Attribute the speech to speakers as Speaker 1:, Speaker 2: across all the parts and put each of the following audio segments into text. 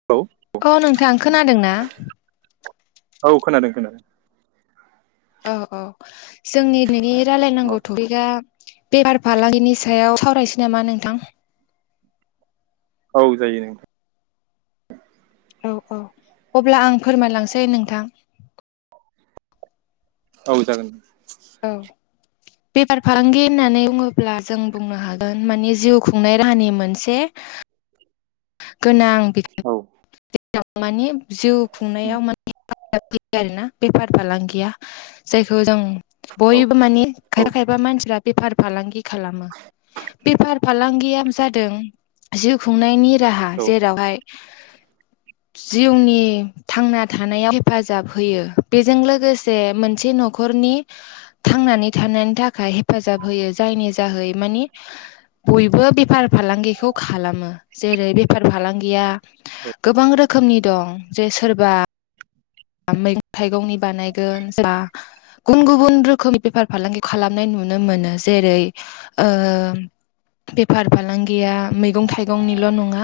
Speaker 1: [unintelligible]
Speaker 2: अ नोंथां खोनादों ना?
Speaker 1: औ खोनादों खोनादों।
Speaker 2: औ औ जोंनि [unintelligible]
Speaker 1: औ
Speaker 2: रायलायनांगौ टपिकआ बेफार फालांगिनि सायाव सावरायनोसै नामा नोंथां।
Speaker 1: औ जायो नों
Speaker 2: औ औ अब्ला आं फोरमायलांसै नोंथां।
Speaker 1: औ जागोन।
Speaker 2: औ बेफार फालांगि होननानै बुङोब्ला जों बुंनो हागोन मानि जिउ खुंनाय राहानि मोनसे गोनां
Speaker 1: औ
Speaker 2: [unintelligible] मानि जिउ
Speaker 1: उम,
Speaker 2: खुंनायाव माने हेफाजाब होयो आरोना बेफार फालांगिया जायखौ जों
Speaker 1: औ
Speaker 2: बयबो मानि
Speaker 1: औ
Speaker 2: खायफा खायफा मानसिफ्रा बेफार फालांगि खालामक्ष बेफार फालांगिया जादों जिउ खुंनायनि रा
Speaker 1: औ
Speaker 2: जेरावहाय
Speaker 1: [inaudible]
Speaker 2: जिउनि थांना थानायाव हेफाजाब होयो बेजों लोगोसे मोनसे न'ख खरनि थांनानै थानायनि थाखाय हेफाजाब होयो जायनि जाहै मानि बयबो बेफार फालांगिखौ खालामो जेरै बे बेफार फालांगिया गोबां रोखोमनि दं जे सोरबा मैगं थाइगंनि बानायगोन जा गुबुन गुबुन रोखोमनि बेफार फालांगि खालामनाय नुनो मोनो जेरै ओ बेफार फालांगिया मैगं थाइगंनिल' नङा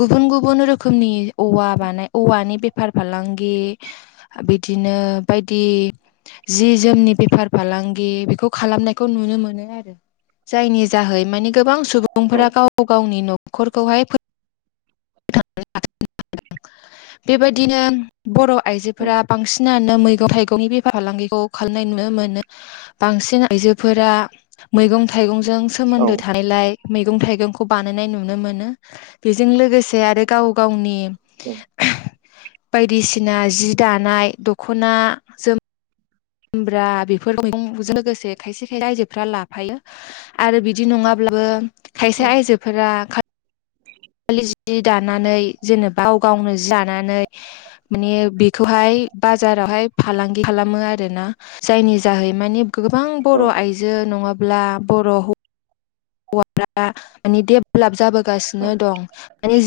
Speaker 2: गुबुन गुबुन रोखोमनि औवा बानाय औवानि बेफार फालांगि बिदिनो बायदि जि जोमनि बेफार फालांगि बेखौ खालामनायखौ नुनो मोनो आरो। जायनि जाहै माने गोबां
Speaker 1: औ
Speaker 2: सुबुंफोरा गाव गावनि न'खरखौहाय [unintelligible] बेबायदिनो बर'
Speaker 1: औ
Speaker 2: आइजोफोरा बांसिनानो मैगं थाइगंनि बेफार फालांगिखौ खालामनाय नुनो मोनो। बांसिन आइजोफोरा मैगं थाइगंजों
Speaker 1: औ
Speaker 2: सोमोन्दो थानायलाय मैगं थाइगंखौ बानायनाय नुनो मोनो बेजों लोगोसे आरो गाव गावनि
Speaker 1: औ
Speaker 2: बायदिसिना जि दानाय दख'ना जोम खुमब्रा बेफोर मैगंजों लोगोसे खायसे खायसे आइजोफ्रा लाफायो। आरो बिदि नङाब्लाबो खायसे आयजोफोरा दालि जि दानानै जेनेबा गावनो दानानै माने बेखौहाय बाजारावहाय फालांगि खालामो आरोना जायनि जाहै माने गोबां बर' आइजो नङाब्ला बर' हौवाफ्रा मानि डेभलप जाबोगासिनो दं। माने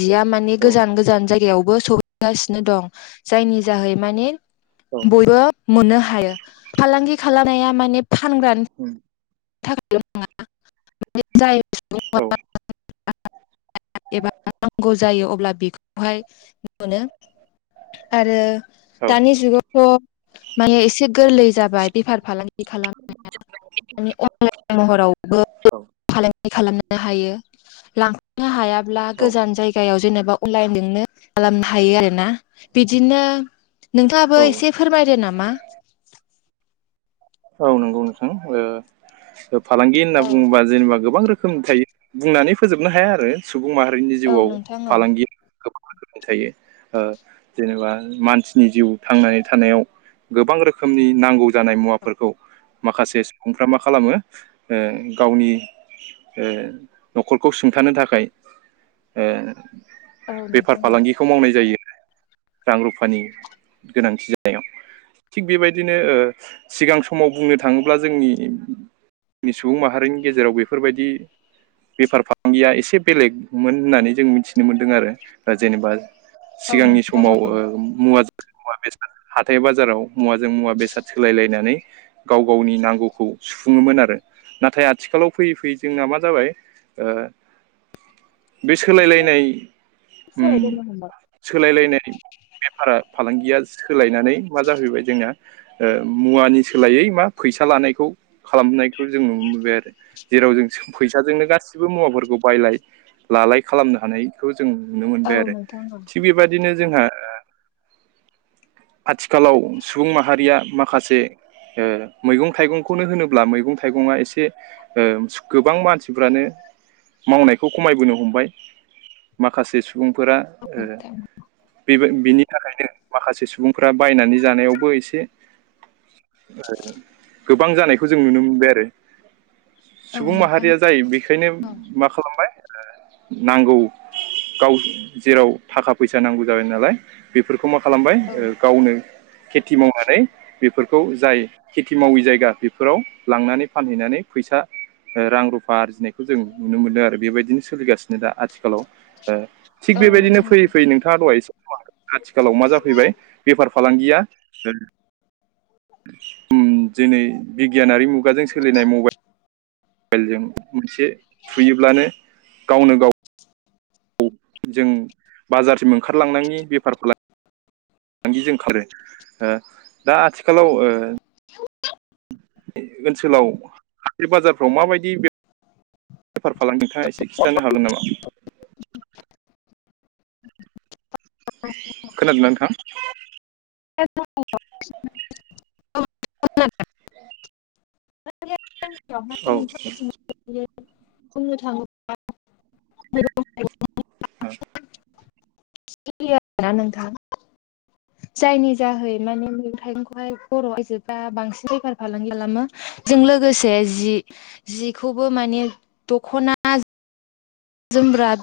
Speaker 2: जिया माने गोजान गोजान जायगायावबो सहैगासिनो दं। जायनि जाहै माने बयबो मोननो हायो फालांगि खालामनाया माने फानग्रा
Speaker 1: औ
Speaker 2: थाखायल' नाङा जाय सुबुं [inaudible] [inaudible] एबा नांगौ जायो अब्ला बेखौहाय मोननो। आरो
Speaker 1: औ
Speaker 2: दानि जुगावथ' माने एसे गोरलै जाबाय बेफार फालांगि खालाम माने अनलाइन महरावबो फालांगि खालामनो हायो लांफांनो हायाब्ला गोजान जायगायाव जेनेबा अनलाइनजोंनो खालामनो हायो आरो ना। बिदिनो नोंथाङाबो
Speaker 1: औ
Speaker 2: एसे फोरमायदो नामा?
Speaker 1: औ नंगौ नोंथां। फालांगि होनना
Speaker 2: औ
Speaker 1: बुङोबा जेनेबा गोबां रोखोमनि थायो। बुंनानै फोजोबनो हाया आरो सुबुं माहारिनि
Speaker 2: औ
Speaker 1: जिउआव
Speaker 2: नोंथां औ
Speaker 1: फालांगिया थायो ओ जेनेबा मानसिनि जिउ थांनानै थानायाव गोबां रोखोमनि नांगौ जानाय मुवाफोरखौ माखासे सुबुंफ्रा मा खालामो उ गावनि ओ न'खरखौ सुंथानो थाखाय ओ
Speaker 2: औ
Speaker 1: बेफार
Speaker 2: नोंथां औ
Speaker 1: फालांगिखौ मावनाय जायो। रां रुफानि गोनांथि जानायाव थिग बेबायदिनो ओ सिगां समाव बुंनो थाङोब्ला जोंनि सुबुं माहारिनि गेजेराव बेफोरबायदि बेफार फालांगिया एसे बेलेगमोन होननानै जों मिथिनो मोन्दों आरो जेनेबा
Speaker 2: औ
Speaker 1: सिगांनि
Speaker 2: नोंथां औ
Speaker 1: समाव ओ मुवाद मुवा बेसाद हाथाय बाजाराव मुवाजों मुवा बेसाद सोलायलायनानै गाव गावनि नांगौखौ सुफुङोमोन आरो नाथाय आथिखालाव फैयै फैयै जोंना मा जाबाय बे
Speaker 2: एसे
Speaker 1: सोलायलायनाय उम
Speaker 2: सोलायबोनो हमबाय
Speaker 1: सोलायलायनाय बेफारा फालांगिया सोलायनानै मा जाफैबाय जोंना मुवानि सोलायै मा फैसा लानायखौ खालामनायखौ जों नुनोबोबाय आरो। जेराव जों फैसाजोंनो गासिबो मुवाफोरखौ बायलाय लालाय खालामनो हानाय खौ जों नुनो
Speaker 2: औ
Speaker 1: मोनबाय आरो
Speaker 2: नोंथां औ
Speaker 1: थिग बेबायदि बिदिनो जोंहा आथिखालाव सुबुं माहारिया माखासे मैगं थाइगंखौनो होनोब्ला मैगं थाइगंङा एसे गोबां मानसिफ्रानो मावनायखौ खमायबोनो हमबाय माखासे सुबुंफोरा बेबो बिनि थाखायनो माखासे सुबुंफ्रा बायनानै जानायावबो एसे गोबां जानायखौ जों नुनो मोनबाय आरो
Speaker 2: औ
Speaker 1: सुबुं
Speaker 2: नोंथां
Speaker 1: माहारिया जायो बेखायनो
Speaker 2: औ
Speaker 1: मा खालामबाय नांगौ गाव जेराव थाखा फैसा नांगौ जाबाय नालाय बेफोरखौ मा खालामबाय
Speaker 2: औ
Speaker 1: गावनो खेथि मावनानै बेफोरखौ खौ जाय खेथि मावि जायगा बेफोराव लांनानै फानहैनानै फैसा रां रुफा आरजिनायखौ जों नुनो मोनदों आरो बेबायदिनो सोलिगासिनो दा आथिखालाव थिग
Speaker 2: औ
Speaker 1: बेबायदिनो
Speaker 2: नोंथां
Speaker 1: फै
Speaker 2: औ
Speaker 1: फै नोंथाङा दहायसो आथिखालाव मा जाफैबाय बेफार फालांगिया दिनै बिगियानारि मुगाजों सोलिनाय मबाइल मबाइलजों मोनसे सुयोब्लानो गावनो गाव जों बाजारसिम ओंखारलांनायनि बेफारखौ ल फालांगि जजों खारो दा आथिखालाव
Speaker 2: [inaudible]
Speaker 1: ओनसोलाव हाजिर बाजारफ्राव माबायदि बे बेफार फालांगि नोंथाङा एसे खिन्थानो हागोन नामा? खोनादोंना नोंथां?
Speaker 2: [unintelligible]
Speaker 1: [inaudible]
Speaker 2: नोंथांमोनसि
Speaker 1: औ
Speaker 2: बुंनो थाङोब्ला [unintelligible]
Speaker 1: [unintelligible]
Speaker 2: [unintelligible]
Speaker 1: [inaudible]
Speaker 2: जायनि जाहै माने मैगं थाइगंखौहाय बर' आयजोफोरा बांसिन बेफार फालांगि खालामो। जों लोगोसे जि जिखौबो माने दखना जुमब्रा